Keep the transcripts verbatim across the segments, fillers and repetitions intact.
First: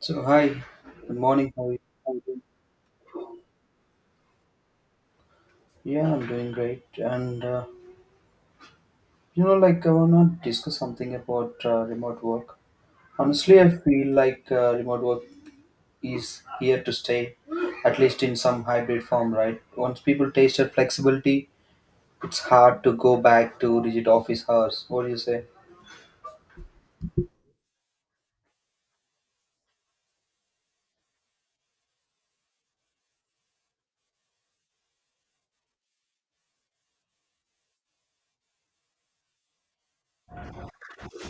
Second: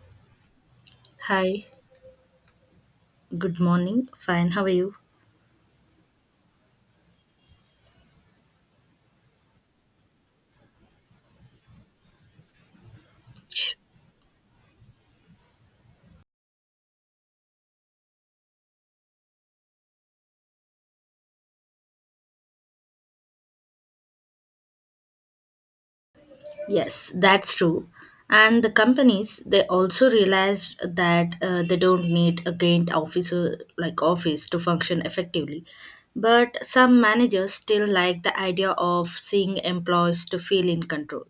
So hi, good morning. Hi, How are you? I'm doing- good morning. Fine, how are you? Yeah, I'm doing great. And uh, you know, like I wanna discuss something about uh, remote work. Honestly, I feel like uh, remote work is here to stay, at least in some hybrid form, right? Once people tasted flexibility, it's hard to go back to rigid office hours. What do you say? Yes, that's true. And the companies they also realized that uh, they don't need a gained officer like office to function effectively. But some managers still like the idea of seeing employees to feel in control.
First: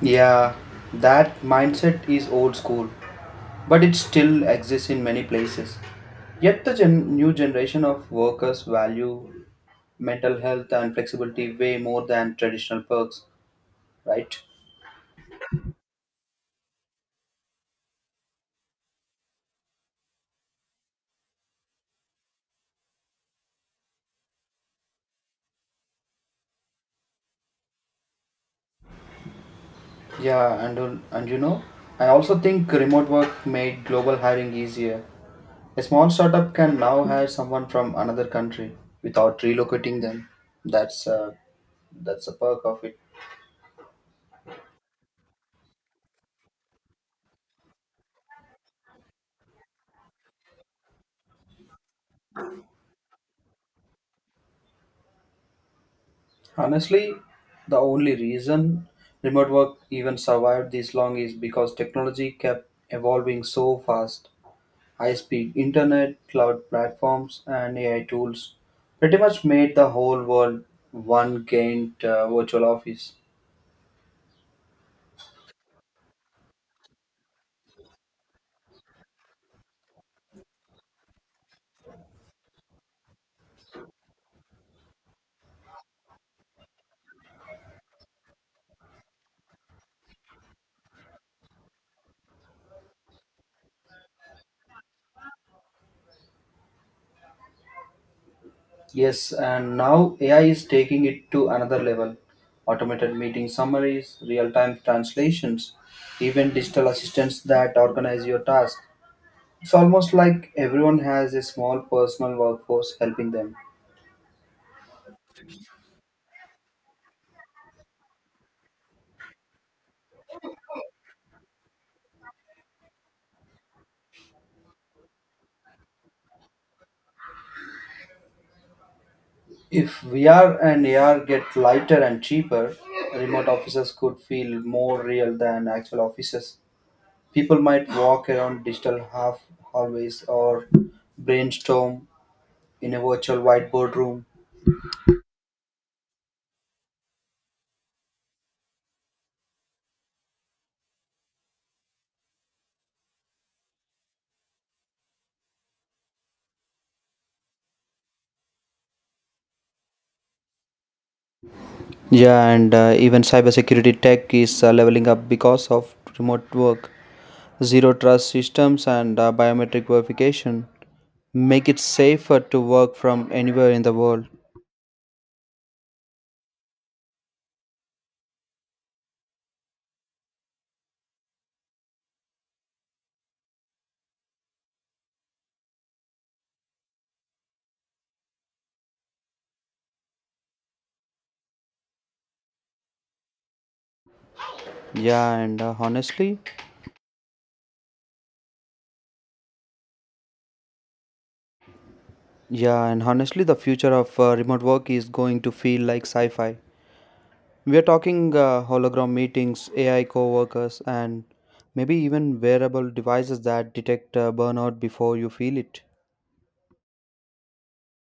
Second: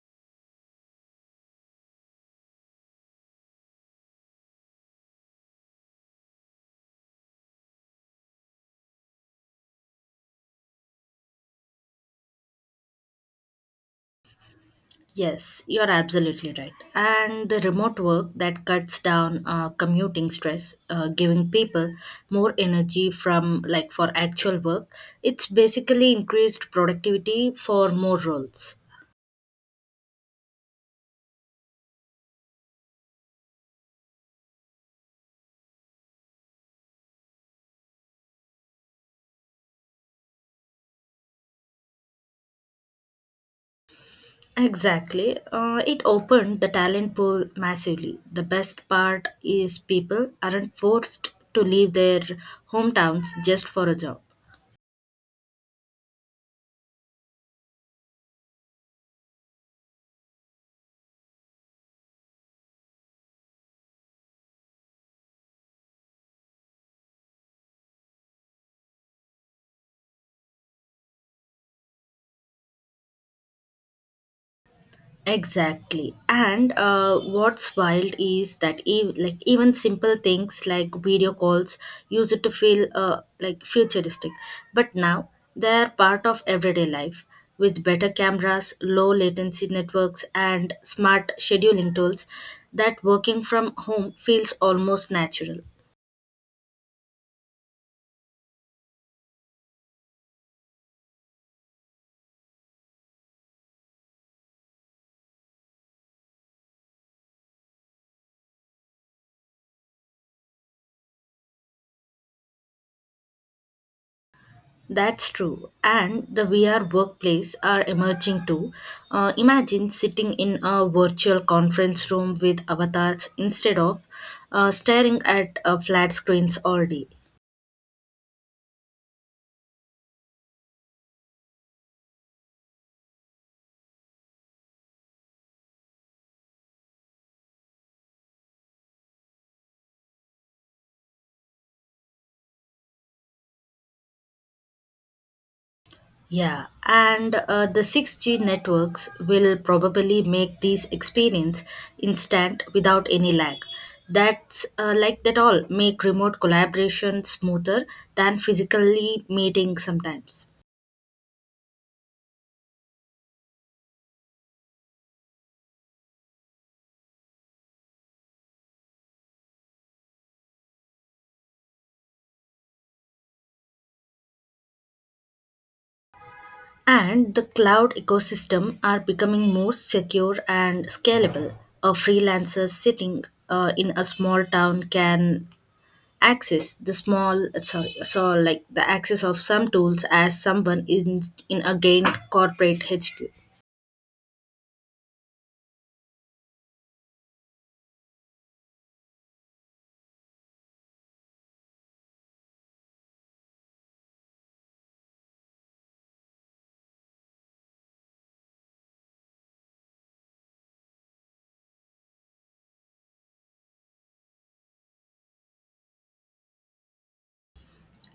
Yeah, that mindset is old school, but it still exists in many places. Yet the gen- new generation of workers value mental health and flexibility way more than traditional perks, right? Yes, you're absolutely right. And the remote work that cuts down uh, commuting stress, uh, giving people more energy from like for actual work, it's basically increased productivity for more roles. Yeah, and uh, and you know, I also think remote work made global hiring easier. A small startup can now hire someone from another country without relocating them. That's uh, that's a perk of it. Exactly. Uh, it opened the talent pool massively. The best part is people aren't forced to leave their hometowns just for a job. Honestly, the only reason remote work even survived this long is because technology kept evolving so fast. High-speed internet, cloud platforms, and A I tools pretty much made the whole world one giant uh, virtual office. Exactly. And uh, what's wild is that ev- like even simple things like video calls use it to feel uh, like futuristic. But now they're part of everyday life. With better cameras, low latency networks, and smart scheduling tools, that working from home feels almost natural. Yes, and now A I is taking it to another level. Automated meeting summaries, real-time translations, even digital assistants that organize your tasks. It's almost like everyone has a small personal workforce helping them. That's true. And the V R workplace are emerging too. Uh, imagine sitting in a virtual conference room with avatars instead of uh, staring at uh, flat screens all day. If V R and A R get lighter and cheaper, remote offices could feel more real than actual offices. People might walk around digital half hallways or brainstorm in a virtual whiteboard room. Yeah, and uh, the six G networks will probably make these experience instant without any lag. That's uh, like that all make remote collaboration smoother than physically meeting sometimes. Yeah, and uh, even cybersecurity tech is uh, leveling up because of remote work. Zero trust systems and uh, biometric verification make it safer to work from anywhere in the world. And the cloud ecosystem are becoming more secure and scalable. A freelancer sitting uh, in a small town can access the small sorry so like the access of some tools as someone in in again corporate H Q. Yeah, and uh, honestly, yeah, and honestly, the future of uh, remote work is going to feel like sci fi. We are talking uh, hologram meetings, A I coworkers, and maybe even wearable devices that detect uh, burnout before you feel it.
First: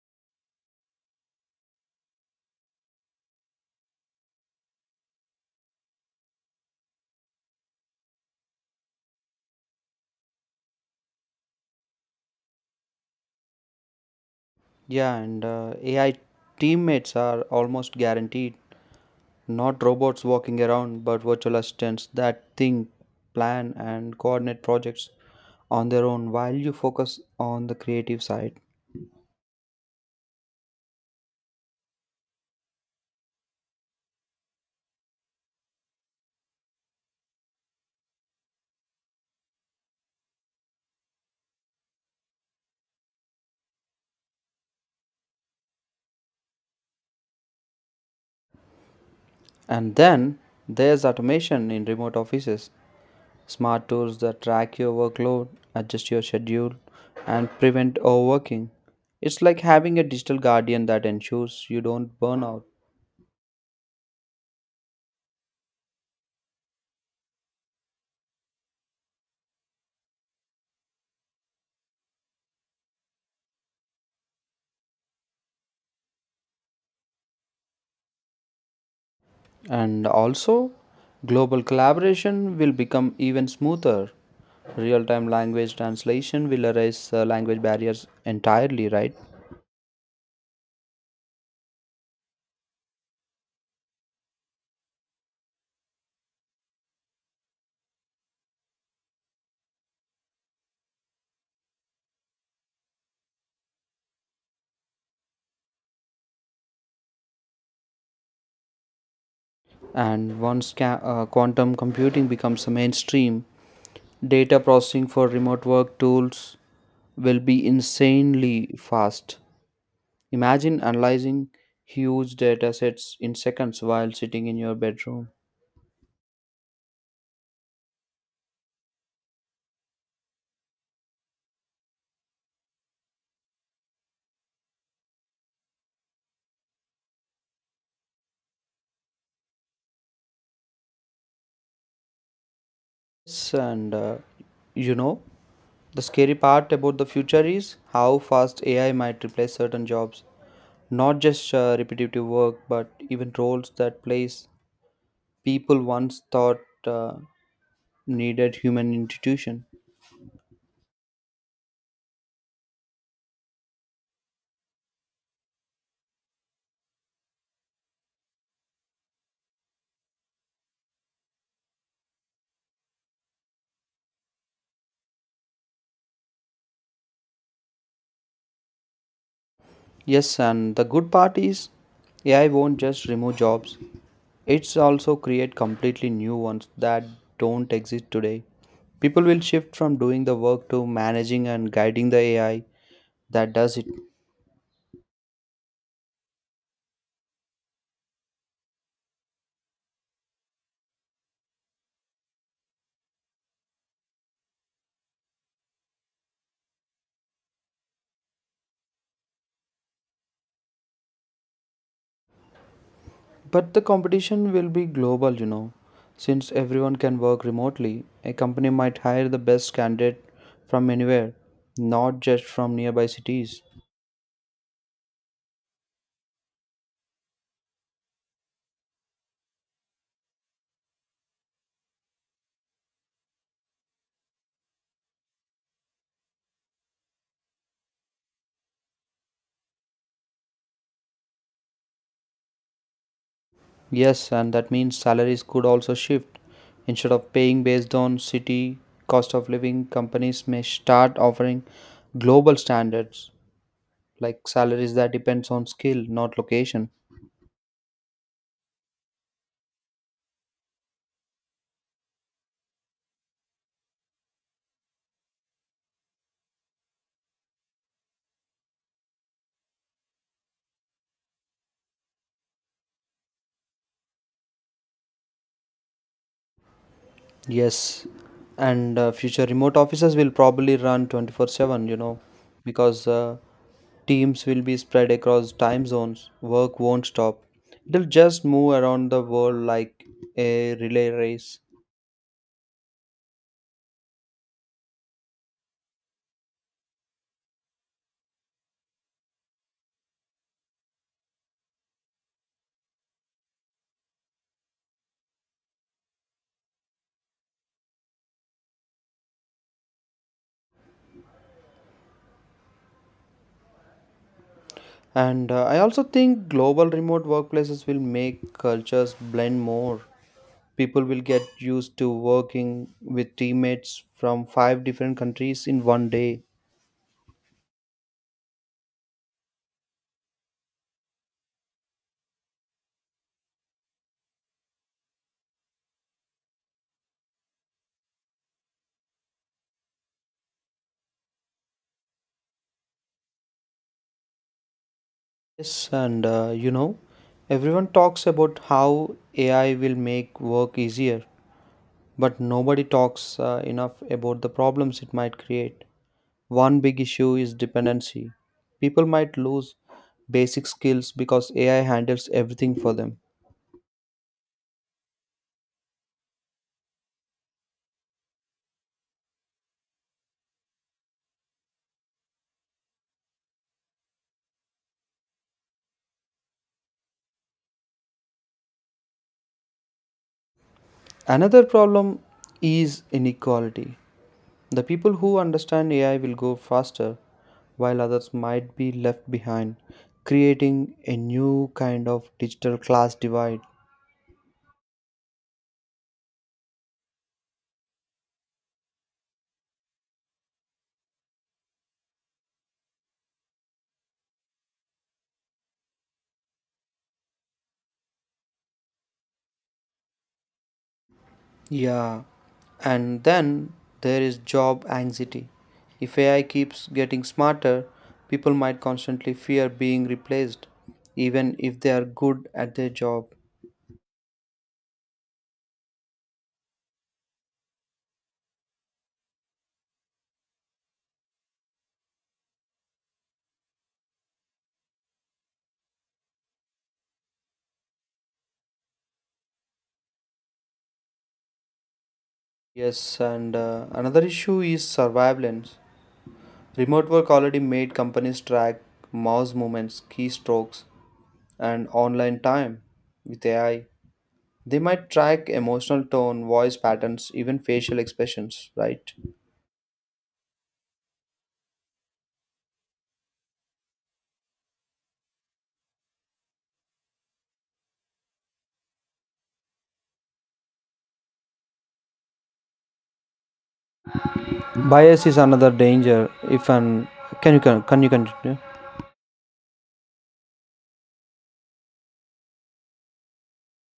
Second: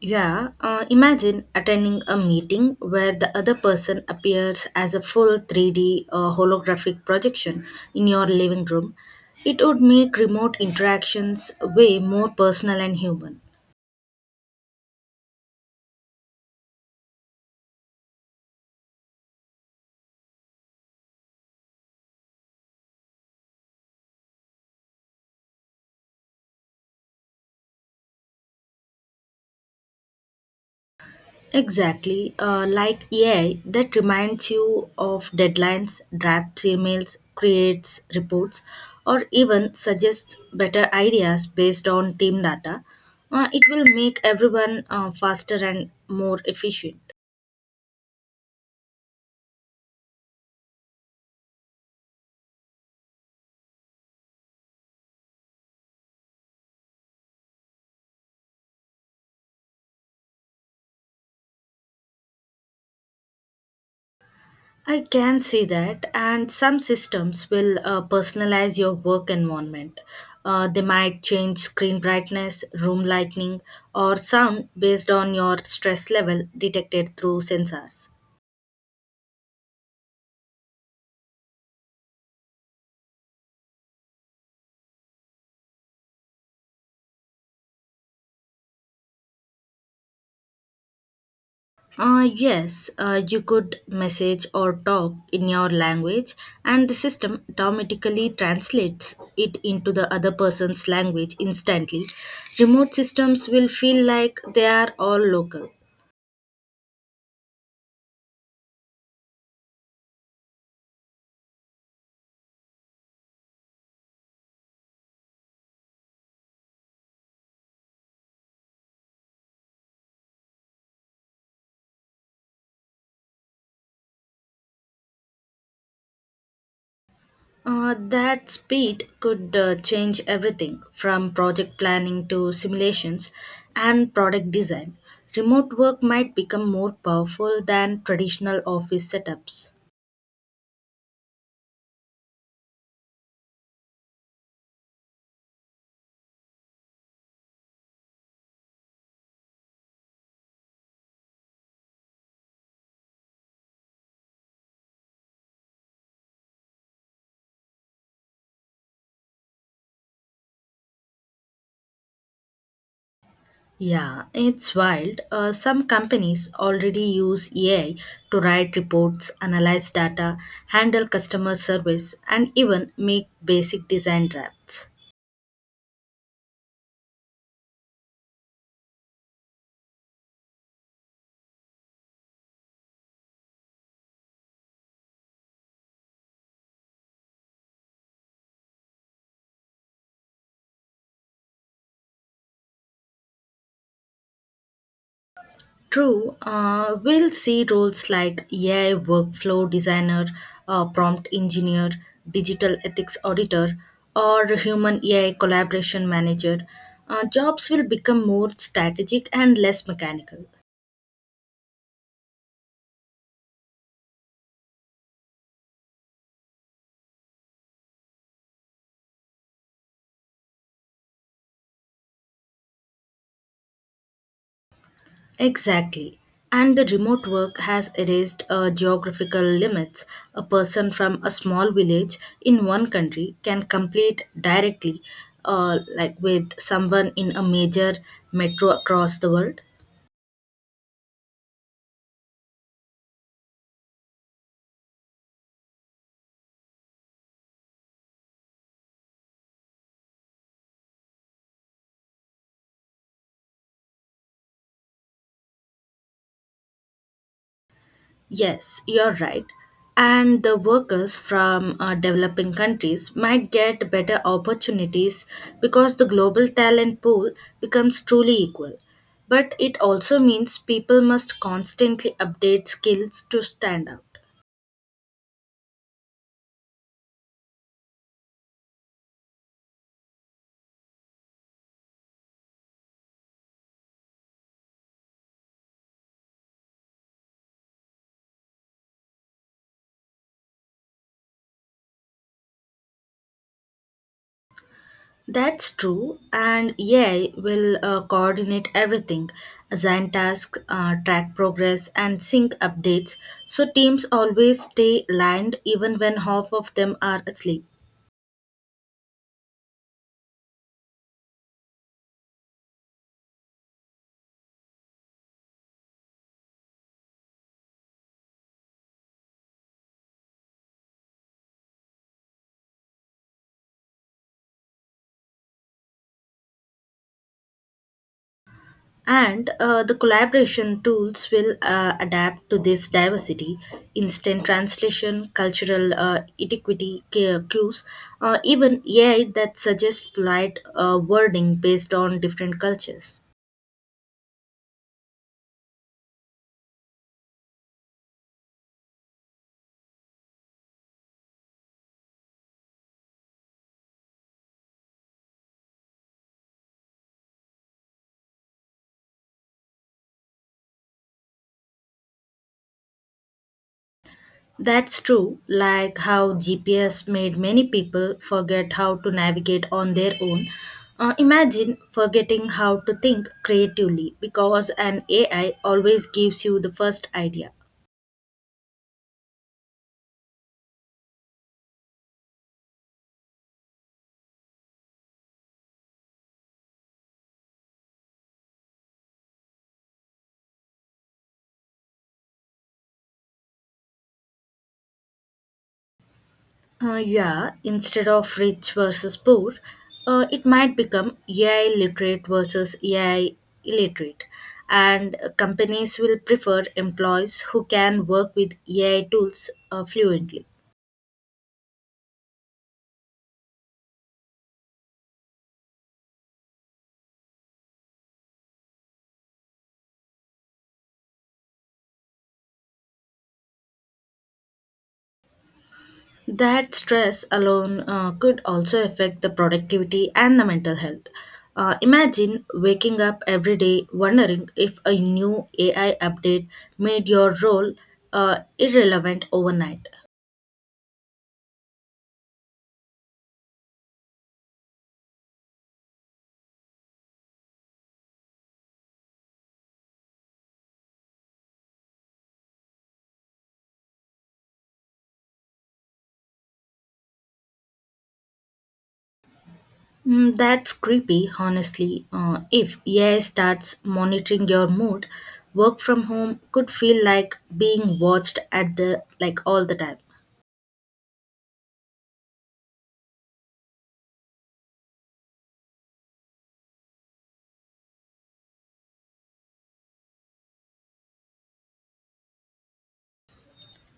Yeah, uh, imagine attending a meeting where the other person appears as a full three D uh, holographic projection in your living room. It would make remote interactions way more personal and human. Yeah, and uh, A I teammates are almost guaranteed. Not robots walking around, but virtual assistants that think, plan, and coordinate projects on their own while you focus on the creative side. Exactly. Uh, like A I that reminds you of deadlines, drafts emails, creates reports, or even suggests better ideas based on team data. Uh, it will make everyone uh, faster and more efficient. And then there's automation in remote offices. Smart tools that track your workload, adjust your schedule, and prevent overworking. It's like having a digital guardian that ensures you don't burn out. I can see that, and some systems will uh, personalize your work environment. Uh, they might change screen brightness, room lighting, or sound based on your stress level detected through sensors. And also, global collaboration will become even smoother. Real time language translation will erase uh, language barriers entirely, right? Uh, yes, uh, you could message or talk in your language, and the system automatically translates it into the other person's language instantly. Remote systems will feel like they are all local. And once ca- uh, quantum computing becomes a mainstream, data processing for remote work tools will be insanely fast. Imagine analyzing huge data sets in seconds while sitting in your bedroom. Uh, that speed could uh, change everything from project planning to simulations and product design. Remote work might become more powerful than traditional office setups. Yes, and uh, you know, the scary part about the future is how fast A I might replace certain jobs. Not just uh, repetitive work, but even roles that place people once thought uh, needed human institution. Yeah, it's wild. Uh, some companies already use A I to write reports, analyze data, handle customer service, and even make basic design drafts. Yes, and the good part is A I won't just remove jobs. It's also create completely new ones that don't exist today. People will shift from doing the work to managing and guiding the A I that does it. True, uh, we'll see roles like A I workflow designer, uh, prompt engineer, digital ethics auditor, or human A I collaboration manager. Uh, jobs will become more strategic and less mechanical. But the competition will be global, you know. Since everyone can work remotely, a company might hire the best candidate from anywhere, not just from nearby cities. Exactly. And the remote work has erased uh, geographical limits. A person from a small village in one country can compete directly uh, like with someone in a major metro across the world. Yes, and that means salaries could also shift. Instead of paying based on city cost of living, companies may start offering global standards like salaries that depends on skill, not location. Yes, you're right. And the workers from uh, developing countries might get better opportunities because the global talent pool becomes truly equal. But it also means people must constantly update skills to stand out. Yes, and uh, future remote offices will probably run twenty-four seven, you know, because uh, teams will be spread across time zones. Work won't stop. It'll just move around the world like a relay race. That's true, and A I will uh, coordinate everything, assign tasks, uh, track progress, and sync updates so teams always stay aligned even when half of them are asleep. And uh, I also think global remote workplaces will make cultures blend more. People will get used to working with teammates from five different countries in one day. And uh, the collaboration tools will uh, adapt to this diversity, instant translation, cultural uh, etiquity cu- cues, uh, even A I that suggests polite uh, wording based on different cultures. Yes, and uh, you know, everyone talks about how A I will make work easier, but nobody talks uh, enough about the problems it might create. One big issue is dependency. People might lose basic skills because A I handles everything for them. That's true, like how G P S made many people forget how to navigate on their own. Uh, imagine forgetting how to think creatively because an A I always gives you the first idea. Another problem is inequality. The people who understand A I will go faster, while others might be left behind, creating a new kind of digital class divide. Uh, yeah, instead of rich versus poor, uh, it might become A I literate versus A I illiterate. And uh, companies will prefer employees who can work with A I tools uh, fluently. Yeah, and then there is job anxiety. If A I keeps getting smarter, people might constantly fear being replaced, even if they are good at their job. That stress alone uh, could also affect the productivity and the mental health. Uh, imagine waking up every day wondering if a new A I update made your role uh, irrelevant overnight. Yes, and uh, another issue is surveillance. Remote work already made companies track mouse movements, keystrokes, and online time with A I. They might track emotional tone, voice patterns, even facial expressions, right? Mm, that's creepy, honestly. Uh, if A I starts monitoring your mood, work from home could feel like being watched at the like all the time. Bias is another danger. If an can you con- can you continue?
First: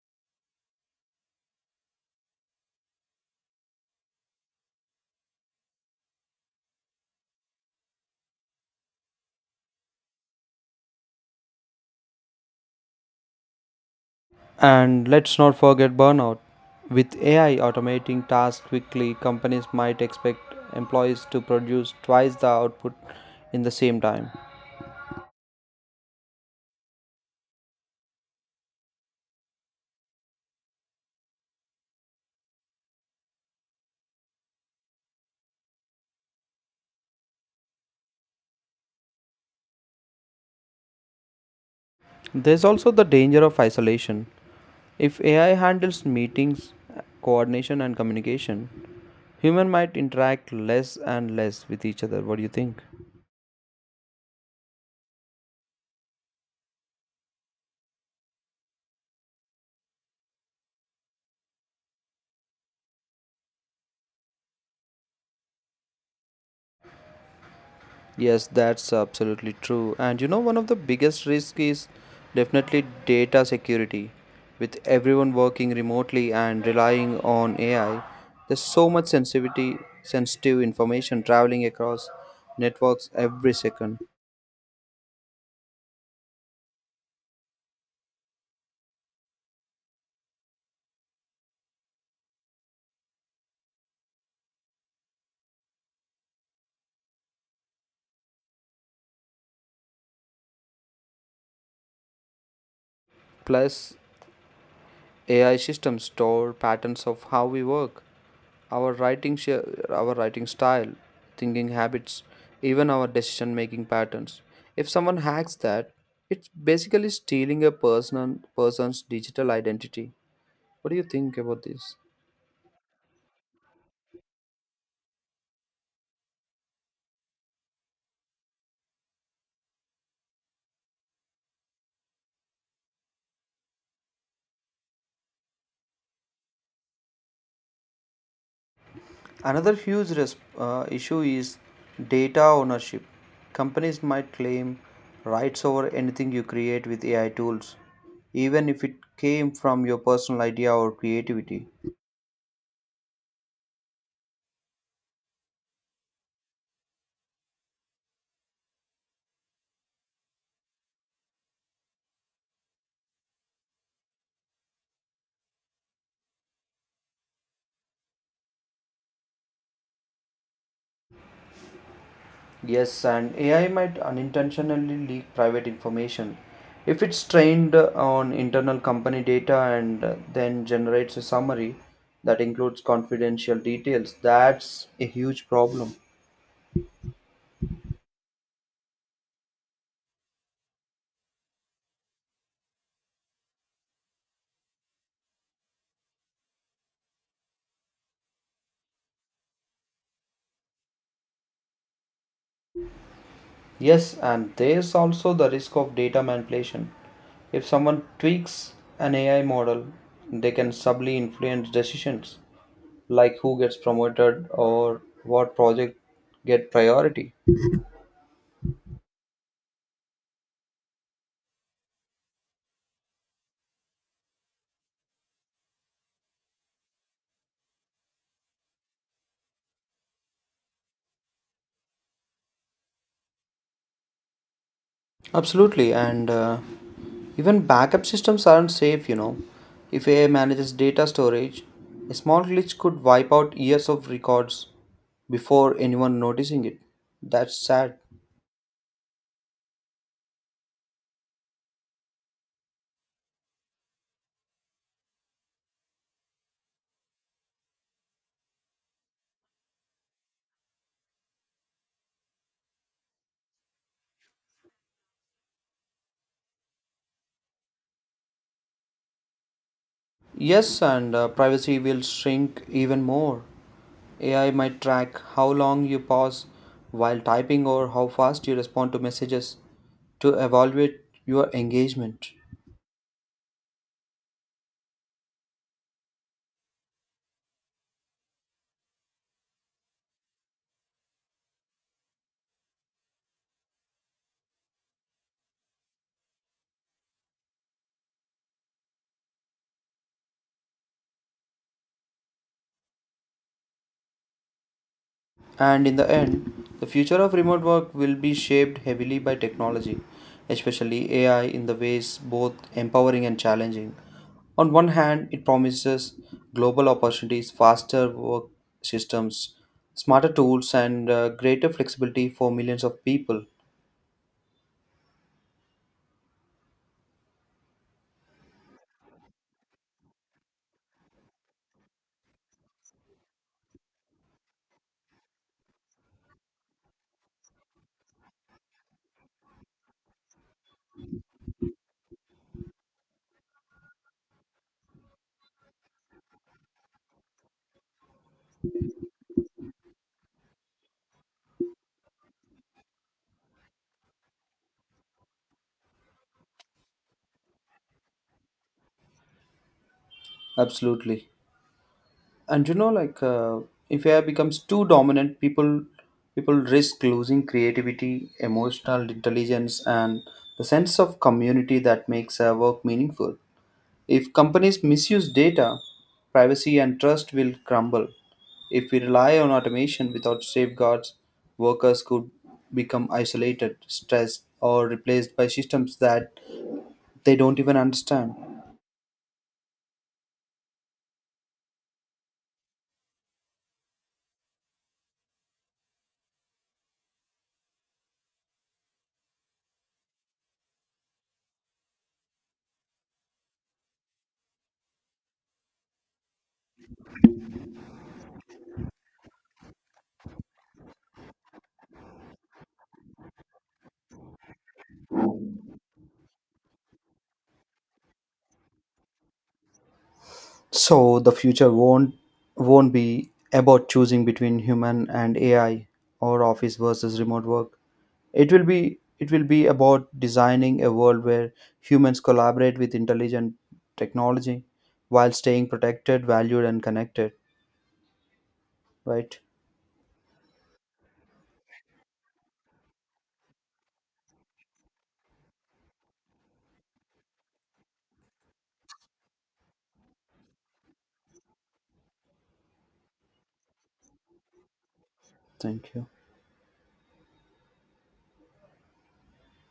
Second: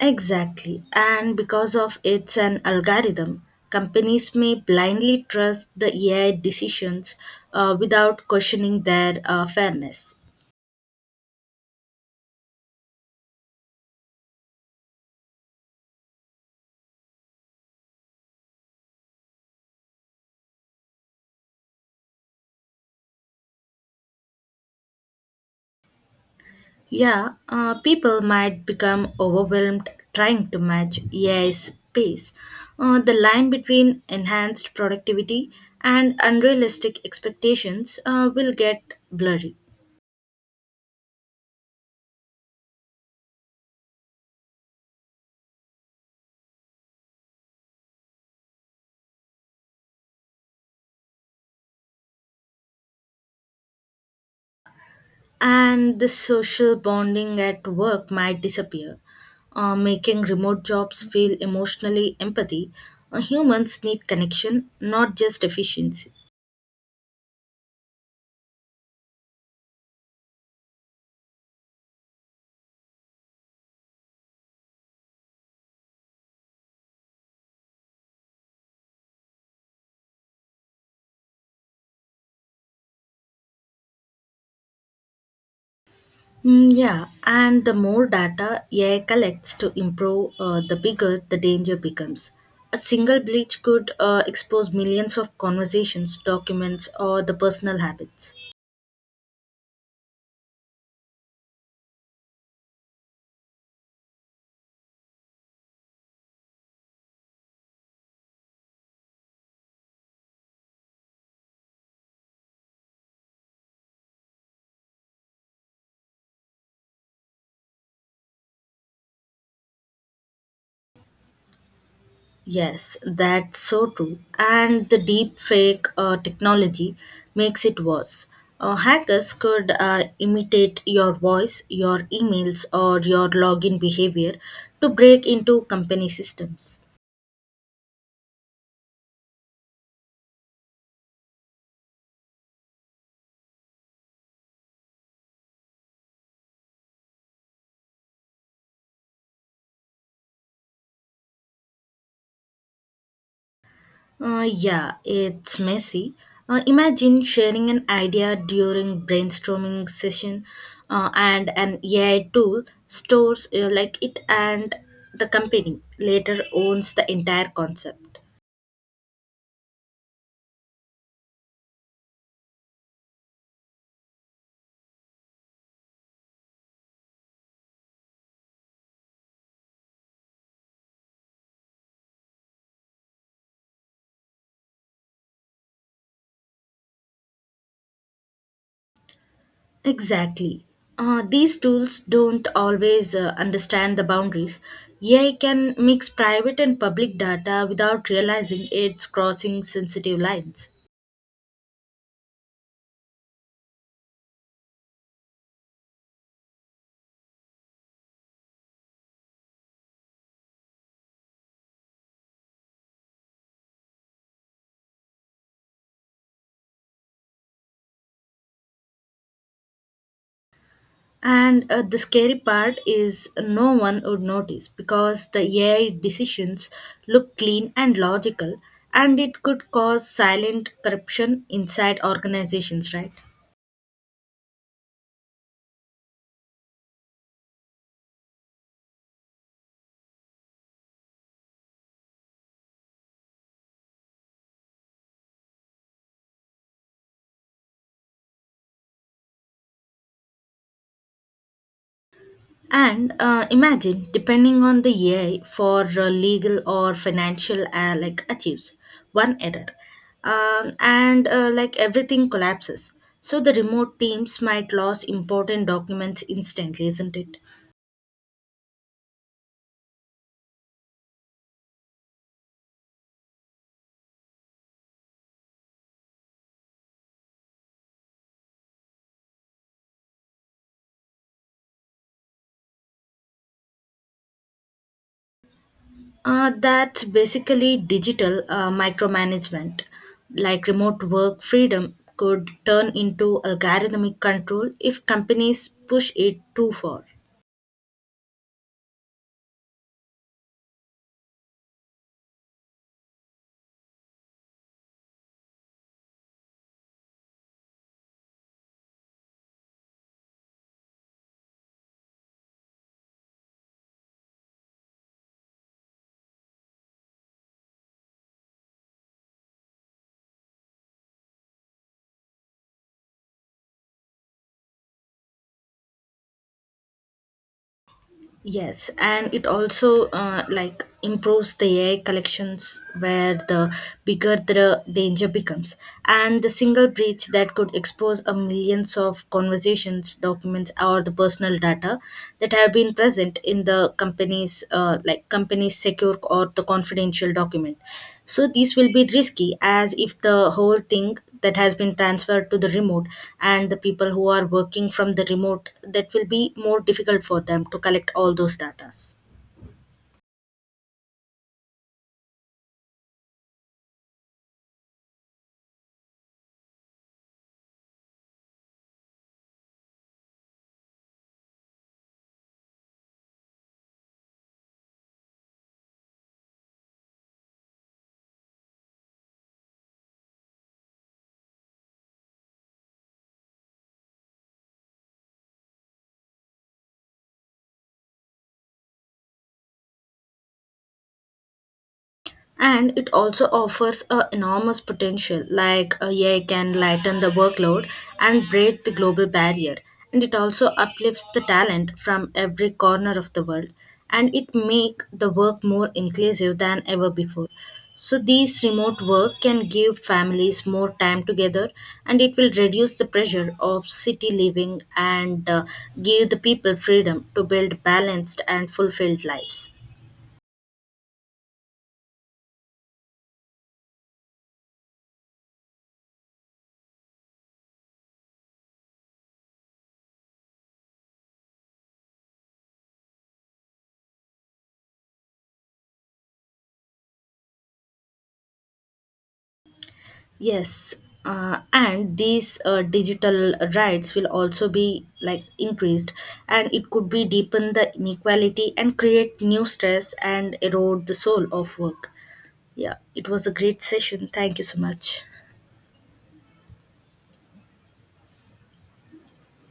Exactly, and because of it's an algorithm, companies may blindly trust the A I decisions uh, without questioning their uh, fairness. And let's not forget burnout. With A I automating tasks quickly, companies might expect employees to produce twice the output in the same time. Yeah, uh, people might become overwhelmed trying to match A I's pace. Uh, the line between enhanced productivity and unrealistic expectations uh, will get blurry, There's also the danger of isolation. If A I handles meetings, coordination, and communication, human might interact less and less with each other. What do you think? and the social bonding at work might disappear, uh, making remote jobs feel emotionally empathy. Uh, humans need connection, not just efficiency. Yes, that's absolutely true. And, you know, one of the biggest risks is definitely data security. With everyone working remotely and relying on A I, there's so much sensitivity, sensitive information traveling across networks every second. Mm, yeah, and the more data A I collects to improve, uh, the bigger the danger becomes. A single breach could uh, expose millions of conversations, documents, or the personal habits. Plus, A I systems store patterns of how we work, our writing sh- our writing style, thinking habits, even our decision making patterns. If someone hacks that, it's basically stealing a person person's digital identity. What do you think about this? Yes, that's so true. And the deep fake uh, technology makes it worse. Uh, hackers could uh, imitate your voice, your emails, or your login behavior to break into company systems. Another huge res- uh, issue is data ownership. Companies might claim rights over anything you create with A I tools, even if it came from your personal idea or creativity. Uh, yeah, it's messy. Uh, imagine sharing an idea during brainstorming session, uh, and an A I tool stores uh, like it, and the company later owns the entire concept. Yes, and A I might unintentionally leak private information. If it's trained on internal company data and then generates a summary that includes confidential details, that's a huge problem. Exactly. Uh, these tools don't always uh, understand the boundaries. A I can mix private and public data without realizing it's crossing sensitive lines. Yes, and there's also the risk of data manipulation. If someone tweaks an A I model, they can subtly influence decisions like who gets promoted or what project get priority. And uh, the scary part is no one would notice because the A I decisions look clean and logical, and it could cause silent corruption inside organizations, right? Absolutely, and uh, even backup systems aren't safe, you know. If A I manages data storage, a small glitch could wipe out years of records before anyone noticing it. That's sad. And uh, imagine, depending on the A I for uh, legal or financial uh, like achieves one error, um, and uh, like everything collapses. So the remote teams might lose important documents instantly, isn't it? Yes, and uh, privacy will shrink even more. A I might track how long you pause while typing or how fast you respond to messages to evaluate your engagement. Uh, that's basically digital uh, micromanagement. Like remote work freedom could turn into algorithmic control if companies push it too far. And in the end, the future of remote work will be shaped heavily by technology, especially A I, in the ways both empowering and challenging. On one hand, it promises global opportunities, faster work systems, smarter tools, and uh, greater flexibility for millions of people. Yes, and it also uh, like improves the A I collections where the bigger the danger becomes, and the single breach that could expose a millions of conversations, documents, or the personal data that have been present in the company's uh, like company's secure or the confidential document. So these will be risky as if the whole thing that has been transferred to the remote and the people who are working from the remote that will be more difficult for them to collect all those datas Absolutely. And, you know like, uh, if A I becomes too dominant, people people risk losing creativity, emotional intelligence, and the sense of community that makes uh, work meaningful. If companies misuse data, privacy and trust will crumble. If we rely on automation without safeguards, workers could become isolated, stressed, or replaced by systems that they don't even understand. and it also offers a enormous potential like uh, A I can lighten the workload and break the global barrier and it also uplifts the talent from every corner of the world and it make the work more inclusive than ever before so these remote work can give families more time together and it will reduce the pressure of city living and uh, give the people freedom to build balanced and fulfilled lives. So the future won't won't be about choosing between human and A I or office versus remote work. It will be it will be about designing a world where humans collaborate with intelligent technology while staying protected, valued and connected, right? Yes, uh, and these uh, digital rights will also be like increased, and it could be deepen the inequality and create new stress and erode the soul of work. Yeah, it was a great session. Thank you so much. Thank you.